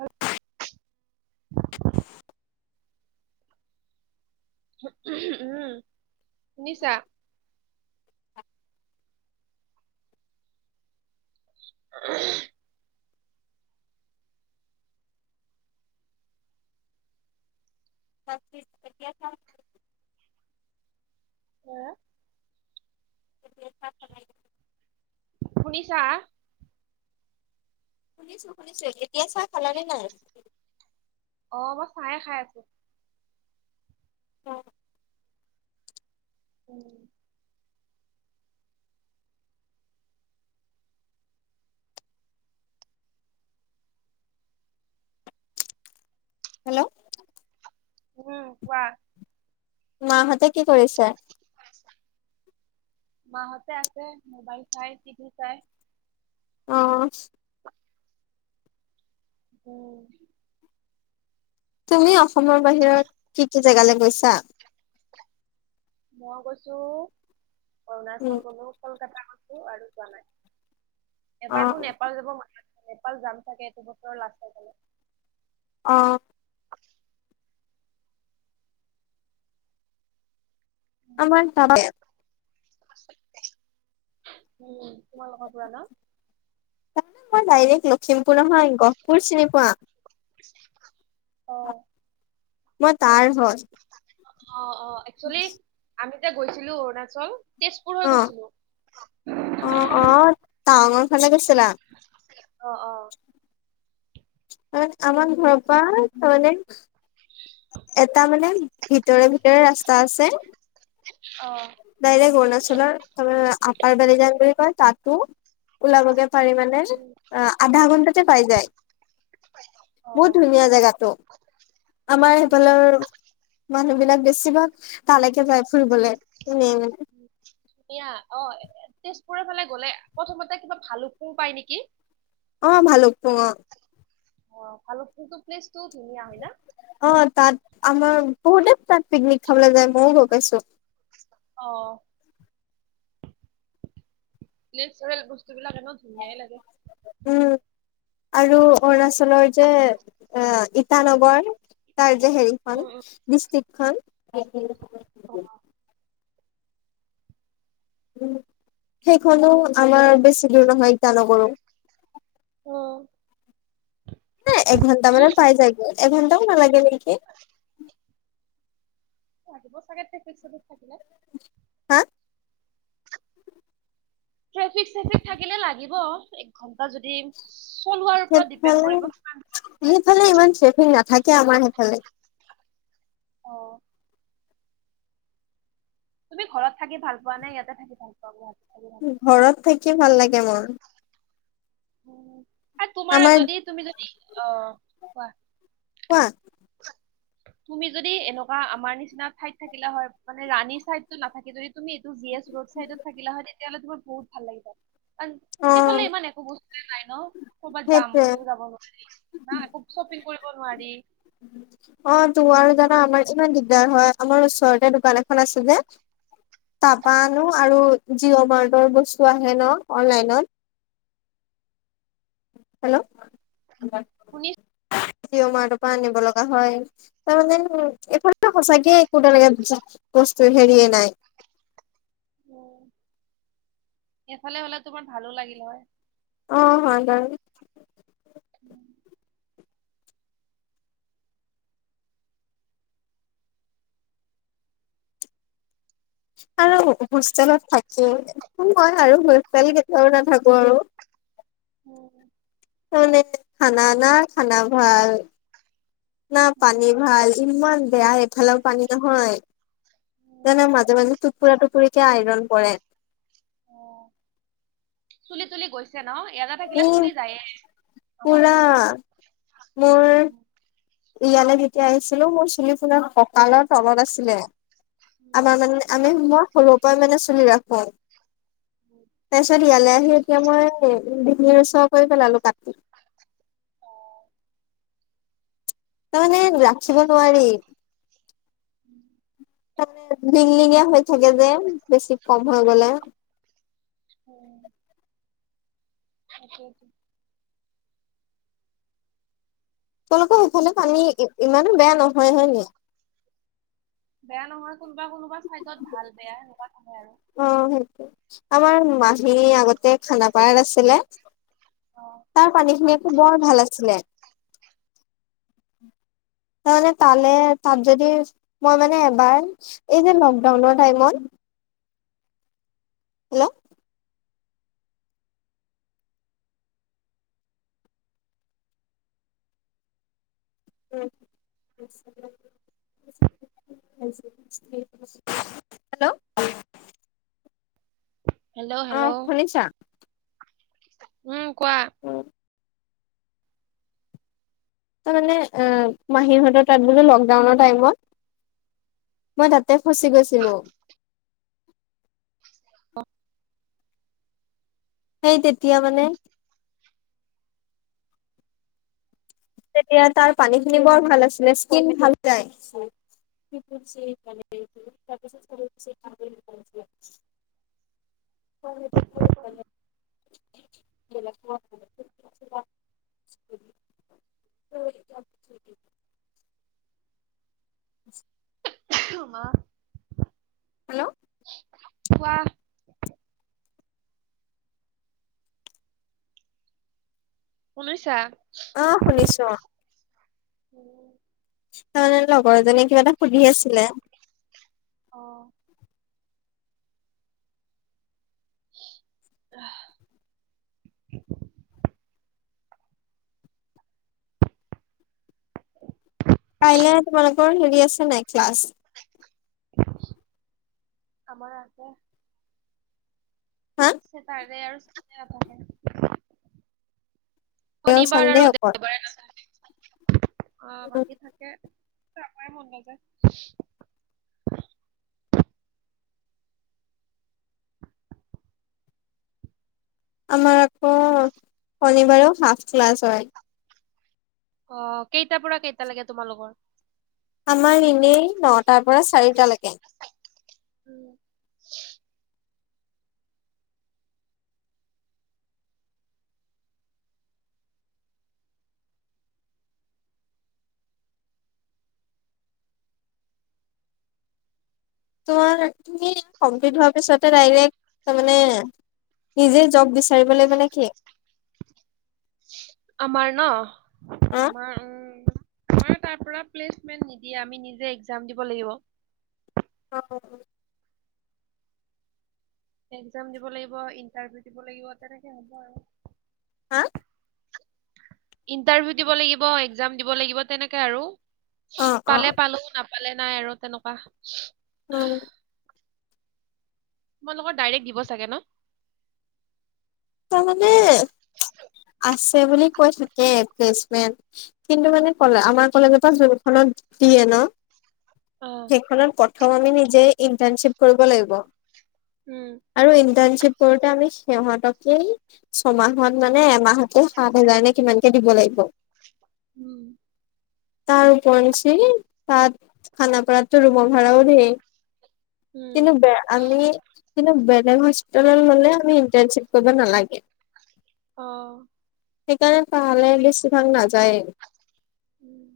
আৰু [unintelligible] উম শুনিছা। অ [unintelligible] তিছ এতিয়া [unintelligible] বা। দেখা চ [unintelligible] শুনিছা? শুনিছো শুনিছো এতিয়া চাহ খালানে নাই? অ মই চাহে খাই আছো। অ। উম। হেল্ল'। উম, কোৱা। মাহঁতে কি কৰিছে? মাহতে আছে মোবাইল চাই, টিভি চাই। অ, উম, তুমি অসমৰ বাহিৰত কি কি জেগালৈ গৈছা? মই গৈছোঁ, উম অৰুণাচল গলো, কলকাতা গলো। আৰু জানাই। অ এবাৰ মোৰ নেপাল যাব মন, নেপাল যাম চাগে এইটো বছৰৰ লাষ্টৰ ফালে। অহ, [inaudible] অকণমান পাৰে [unintelligible] উম, তোমালোকৰ পৰা ন? তাৰমানে মই ডাইৰেক্ট লখিমপুৰ নহয় গহপুৰ চিনি পোৱা? অহ, মই, তাৰ হয়। অহ, অ, একচলি আমি যে গৈছিলো অৰুণাচল তেজপুৰ হৈ অ গৈছিলো। অ' অ' টাউনৰ ফালে গৈছা। অ ' অ' আৰু আমাৰ ঘৰপা অনে, [unintelligible] এটা মানে ভিতৰে -ভিতৰে ৰাস্তা আছে। অ ডাইৰেক্ট অৰুণাচলৰ পৰা আপাৰ বেলি যাম বুলি কয় তাত। ত ' উলালুদে। পাৰি মানে উম, আধা ঘন্টাতে পাই যায় অ বহুত ধুনীয়া জেগাটো আমাৰ উম সেইফালৰ মানুহ বিলাক, [unintelligible] বেছিভাগ তালৈকে যায় ফুৰিবলে। এনেই মানে এয়া অ' তেজ, [unintelligible] পুৰৰফালে গলে প্ৰথমতে কিবা ভালুুকপুং পায় নেকি? অহ' ভালুকপুং অহ', অহ, ভালুকপুংটো প্লিছ, অহ, 'তাত আমাৰ বহু দ, [unintelligible] পিকনিক খাবলৈ যে মইও গৈ পাইছো। অ', নেচাৰেল বস্তু [unintelligible] ধুনীয়াই লাগে উম 'আৰু অৰুণাচলৰ যে, ইটানগৰ তাৰে হেৰিখন উম ডিষ্টিক খন। সেইখনো আমাৰ বেছি দূৰ নহয়, ইটানগৰো। উম'। একঘণ্টা মানে উম পাই যায় গে। এঘণ্টাও নালাগে। [unintelligible] লাগিব চাগে ট্ৰেফিক- চেফিক থাকিলে। হা'। ট্ৰেফিক-চেফিক থাকিলে লাগিব। এক ঘন্টা যদি, চলোৱাৰ ওপৰত ডিপেণ্ড ফালে কৰিব কিমান হয়। সেইফালে ইমান ট্ৰেফিক নাথাকে আমাৰ সেইফালে। অহ'। তুমি ঘৰত থাকি ভাল পোৱা নে, ইয়াতে থাকি ভাল পোৱা গুৱাহাটী? ঘৰত থাকি ভাল লাগে মোৰ। উম। তোমাৰ আমাৰ যদি, তুমি যদি অ' কোৱা? কোৱা? তুমি যদি এনেকুৱা আমাৰ নিচিনা ঠাইত থাকিলা হয়। মানে ৰাণী চাইটো নাথাকি যদি তুমি এইটো জি এ ৰ চাইত থাকিলা হয়, তেতিয়লেত ভাল লাগিলে হয়। অ সেইফালে ইমান একো বস্তু নাই ন, ক'বাত যাম সেইটোৱে বুলিও যাব নোৱাৰি না একো শ্বপিং কৰিব নোৱাৰি। অ তো আৰু জানা, আমাৰ ইমান দিগদাৰ হয়। আমাৰ ওচৰতে দোকান এখন আছে যে তাৰ পৰা আনো আৰু জিঅ' মাৰ্টৰ বস্তু আহে ন অনলাইনত। হেল্ল'। শুনিছো [inaudible] মাহটোৰ পৰা আনিব লগা হয়। উ এফালত সঁচা কিয় একোতা লা ত হেৰিয়ে নাই। উম', এইফালে হলে তোমাৰ ভালো লাগিল হয়। অ', হয় বাৰু। উম, আৰু হোষ্টেলত থাকিই আৰু হোষ্টেল কেতিয়াও নাথাকো আৰু। উম'। ম খানা না খানা ভাল। না পানী উম, ভাল, ইমান বেয়া। খোৱাৰ পানীটো ভাল? উম, জান মাজে মাজে টুপুৰা টোপুৰি কে আইৰন পৰে। উম। চুলি তুলি গৈছে ন? এইয়াতে থাকিলে ই চুলি যায়ে। আমাৰো পুৰা গৈছে। মোৰ ইয়ালৈ যেতিয়া আহিছিলো মোৰ চুলি পুৰা ককালৰ তলত আছিলে। উম আমাৰ মানে আমি সোমোৱা - সৰুৰ পৰাই মানে চুলি ৰাখো। উম তাৰপাছত ইয়ালে, [unintelligible] কৰি পেলালো কাটি। অ ত মানে ৰাখিব নোৱাৰি। লিংলিঙীয়া হৈ থাকে যে, বেছি কম হৈ গলে। অ। [inaudible] সাকাকে [unintelligible] তেওঁলোকৰ সেইফালে পানী ইমানো বেয়া নহয় হয় নাই? বেয়া নহয়। কোনোবা কোনোবা ছাইডত ভাল বেয়া এনেকুৱা। অ সেইটো, আমাৰ মাহী আগতে খানাপাৰাত আছিলে। অ তাৰ পানী খিনি, বৰ ভাল আছিলে। তাৰমানে তালে তাত যদি মই মানে এবাৰ এই যে লকডাউনৰ টাইমত, হেল্ল', হেল্ল', হেল্ল' অ হেল্ল', শুনিছা উম কোৱা। অ। তাৰ মানে এ মাহীৰ হতৰ তাত বোলো লকডাউনৰ টাইমত। মই তাতে ফচি গৈছিলো। অ। সেই তেতিয়া মানে, তেতিয়া তাৰ পানীখিনি বৰ ভাল আছিলে। স্কিন ভাল যায়। হয়টো [unintelligible] [inaudible] [inaudible] উ [inaudible] মা হেল্ল', কোৱা। শুনিচা? অ শুনিছো? উম। [inaudible] তাৰমানে লগৰ এজনে কিবা এটা সুধি আছিলে। অহ। [inaudible] কাইলৈ তোমালোকৰ আছে নাই ক্লাছ? আমাৰ আছে। হা স তাৰে আৰু। স তাকে। শনিবাৰ চানডে আৰু অকল দেওবাৰে? অ বাকী থাকে। যাবই মন নাযায়? আমাৰ আকৌ শনিবাৰে হাফ ক্লাছ হয়। অ কেইটাৰ পৰা কেইটা লাগে তোমালোকৰ? আমাৰ ইনেই নটাৰ পৰা চাৰিটালৈকে? উম তোমাৰ তুমি কমপ্লিট হোৱাৰ পিছতে ডাইৰেক্ তাৰ মানে নিজে জব বিচাৰিবলৈ মানে কি। আমাৰ ন। হা আমাৰ উ। আমাৰো তাৰপৰা প্লেচমেন নিদিয়ে, আমি নিজেই একজাম দিব লাগিব। অ একজাম দিব লাগিব ইণ্টাৰভিউ দিব লাগিব তেনেকে হ'ব আৰু। হা ইন্টাৰভিউ দিব লাগিব একজাম দিব লাগিব তেনেকে আৰু। অ অ পালে পালো নাপালে। নাই আৰু তেনেকুৱা? উম তোমালোকৰ ডাইৰেক্ট দিব চাগে ন? তাৰ মানে আছে বুলি কৈ থাকে প্লেচমেন্ট কিন্তু মানেলে আমাৰ কলেজৰ পৰা জোনখনত দিয়ে ন। অ সেইখনৰ প্ৰথম আমি নিজে। ইণ্টাৰ্ণশিপ কৰিব লাগিব। উম আৰু ইণ্টাৰ্ণশ্বিপ কৰতানে। সিহঁতক। এই ছমাহত মানে এমাহতে সাত হাজাৰ নে কিমানকে দিব লাগিব। উম তাৰ উপৰত সি তাত খানাপাৰাতটো ৰুমৰ ভাড়াও ধেই। উম কিন্তু বে আমি কিন্ত। হষ্টেললে আমি ইন্টা। কৰিব নালাগে? অ সেইকাৰণে পাহালে বেছিভাগ নায়। যায় উম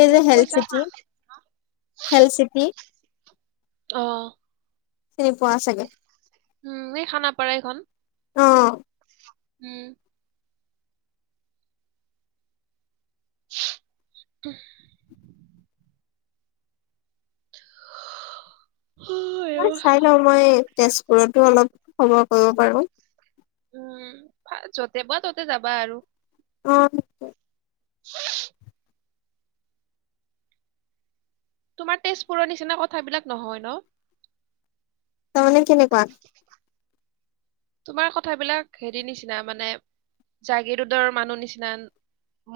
এ যে বহুত হেল পইচা চিটি হেল চিটি। অ। চিনি পোৱা চাগে উম এই খানাপাৰা এইখন। অ উম। [unintelligible] অ, মই আইঅ চাই লৈ মই তেজ। পোৰতো অলপ খবৰ কৰিব পাৰো। উম যতে পোৱা ততে যাবা আৰু। অ। তাকে [unintelligible] তোমাৰ তেজপুৰৰ নিচিনা কথাবিলাক নহয় ন। তাৰ মানে কেনেকুৱা। তোমাৰ কথাবিলাক হেৰি নিচিনা মানে জাগি ৰোদৰ মানুহ নিচিনা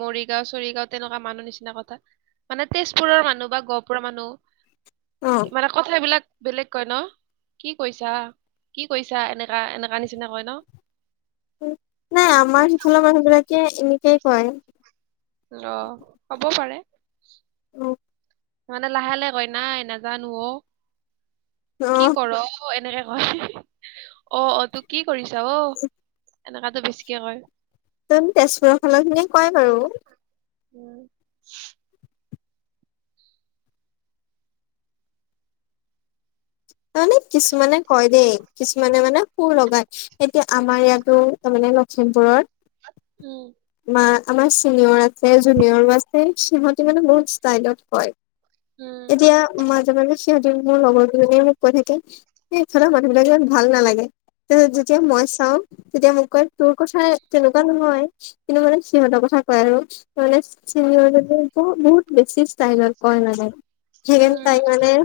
মৰিগাঁও চৰিগাও তেনেকুৱা মানুহ নিচিনা কথা মানে তেজপুৰৰ মানুহ বা গহপুৰৰ অ মানুহ। কি মানে কথাবিলাক। বেলেগ কয় ন কি কৈছা কি কৈছা এনেকা এনে। কা নিচিনা কয় ন। উ নাই আমাৰ সিফালৰ মানুহ বিলাক। এতিয়া এনেকেই কয়। অ হ'ব পাৰে। অ মানে লাহে লাহে কয় না এ নাজানো অ। কি কৰ এনেকে। অ অ তো কি। কৰিছা অ। এনেকাতো বেছিকে কয়। তেন তেজপুৰৰ ফালৰ খিনিয়ে কয় বাৰু। উম আনে কিছুমানে কয় দে। কিছুমানে মানে সুৰ লগায় এতিয়া আমাৰ ইয়াতো তাৰ মানে লখিমপুৰত। উম। আমাৰ চিনিয়ৰ আছে জুনিয়ৰো আছে সিহঁতে মানে বহুত ষ্টাইলত কয়। উম এতিয়া মাজে মাজে। সিহঁতি মোৰ লগৰ কিজনী। কৈ থাকে সিফালৰ মানুহ বিলাক ইমান ভাল নালাগে তাৰপিছত যেতিয়া মই চাওঁ তেতিয়া মোক কয় তোৰ কথা। তেনেকুৱা উম নহয়। কিন্তু মানে সিহঁতৰ কথা কয় আৰু মানে চিনিয়ৰ বহুত বহুত বেছি ষ্টাইলত কয় মানে। সেয়ে উম তাই মানে।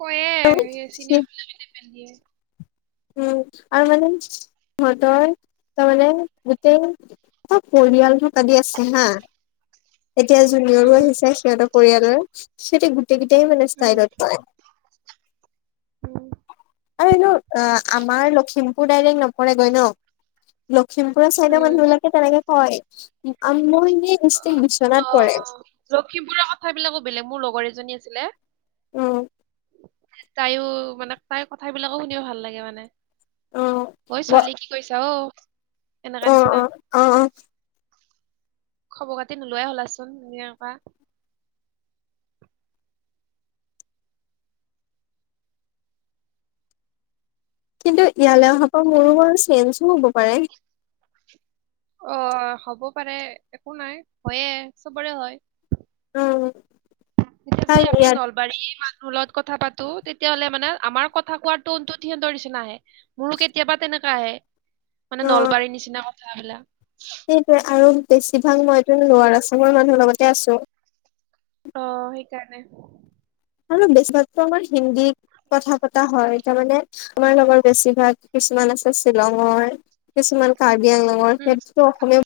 কয়ে চিনিয়ৰবিলাকে লেবেল দিয়ে। উম আৰু মানে মই তই তাৰমানে গোটেই চব পৰিয়াল হক আদি আছে হা এতিয়া জুনিয়ৰো উম আহিছে সিহঁতক পৰিয়ালৰ সিহতি [unintelligible] সেইখমানে উম ইচটালট পাই [unintelligible] উম। আৰু এনু [unintelligible] অ আমাৰ লখিমপুৰ। নপৰেগৈ ন [unintelligible] শিম্পুৰা চাইড উম মান লাগে তেনেকে [unintelligible] হয় মই। অ অ লখিমপুৰৰ কথাবিলাকো বেলেগ মোৰ লগৰ এজনী আ [unintelligible] ছিলে। উম। তাইও মানে তাইৰ কথাবিলাকো শুনিও ভাল লাগে মানে। উম। ঐ ব ছোৱালী কি কৰিছা অ। এনেকা অ নিচিনা অ অ অ। খবৰ পাতি নোলোৱাই হলাচোন এন [unintelligible] পৰা কিন্তু ইয়ালৈ অহা পৰা মোৰো আৰু। চেঞ্জো হ'ব পাৰে। অ হ'ব পাৰে একো নাই হয়ে চবৰে হয়। উম। ঠিক আ যদি কাৰণ আমি ইয়াত নলবাৰী [unintelligible] ুলত কথা পাতো তেতিয়াাহলে মানে আমাৰ কথা কোৱাৰ টনটো সিহঁতৰ নিচিনা আহে মোৰো কেতিয়াবা তেনেকা আহে [unintelligible] মানে অ নলবাৰীৰ নিচিনা। চাহ খালা [unintelligible] সেইটোৱে আৰু বেছিভাগ মইটো লোৱাৰ আছামৰ মানুহৰ লগতে আছো। অ সেইকাৰণে। আৰু বেছিভাগতো আমাৰ হিন্দী কথা পতা হয়, তাৰ মানে আমাৰ লগৰ বেছিভাগ কিছুমান আছে শ্বিলঙৰ কিছুমান কাৰ্বি। শ্বিলঙৰ উম সেইটো অসমীয়া [unintelligible]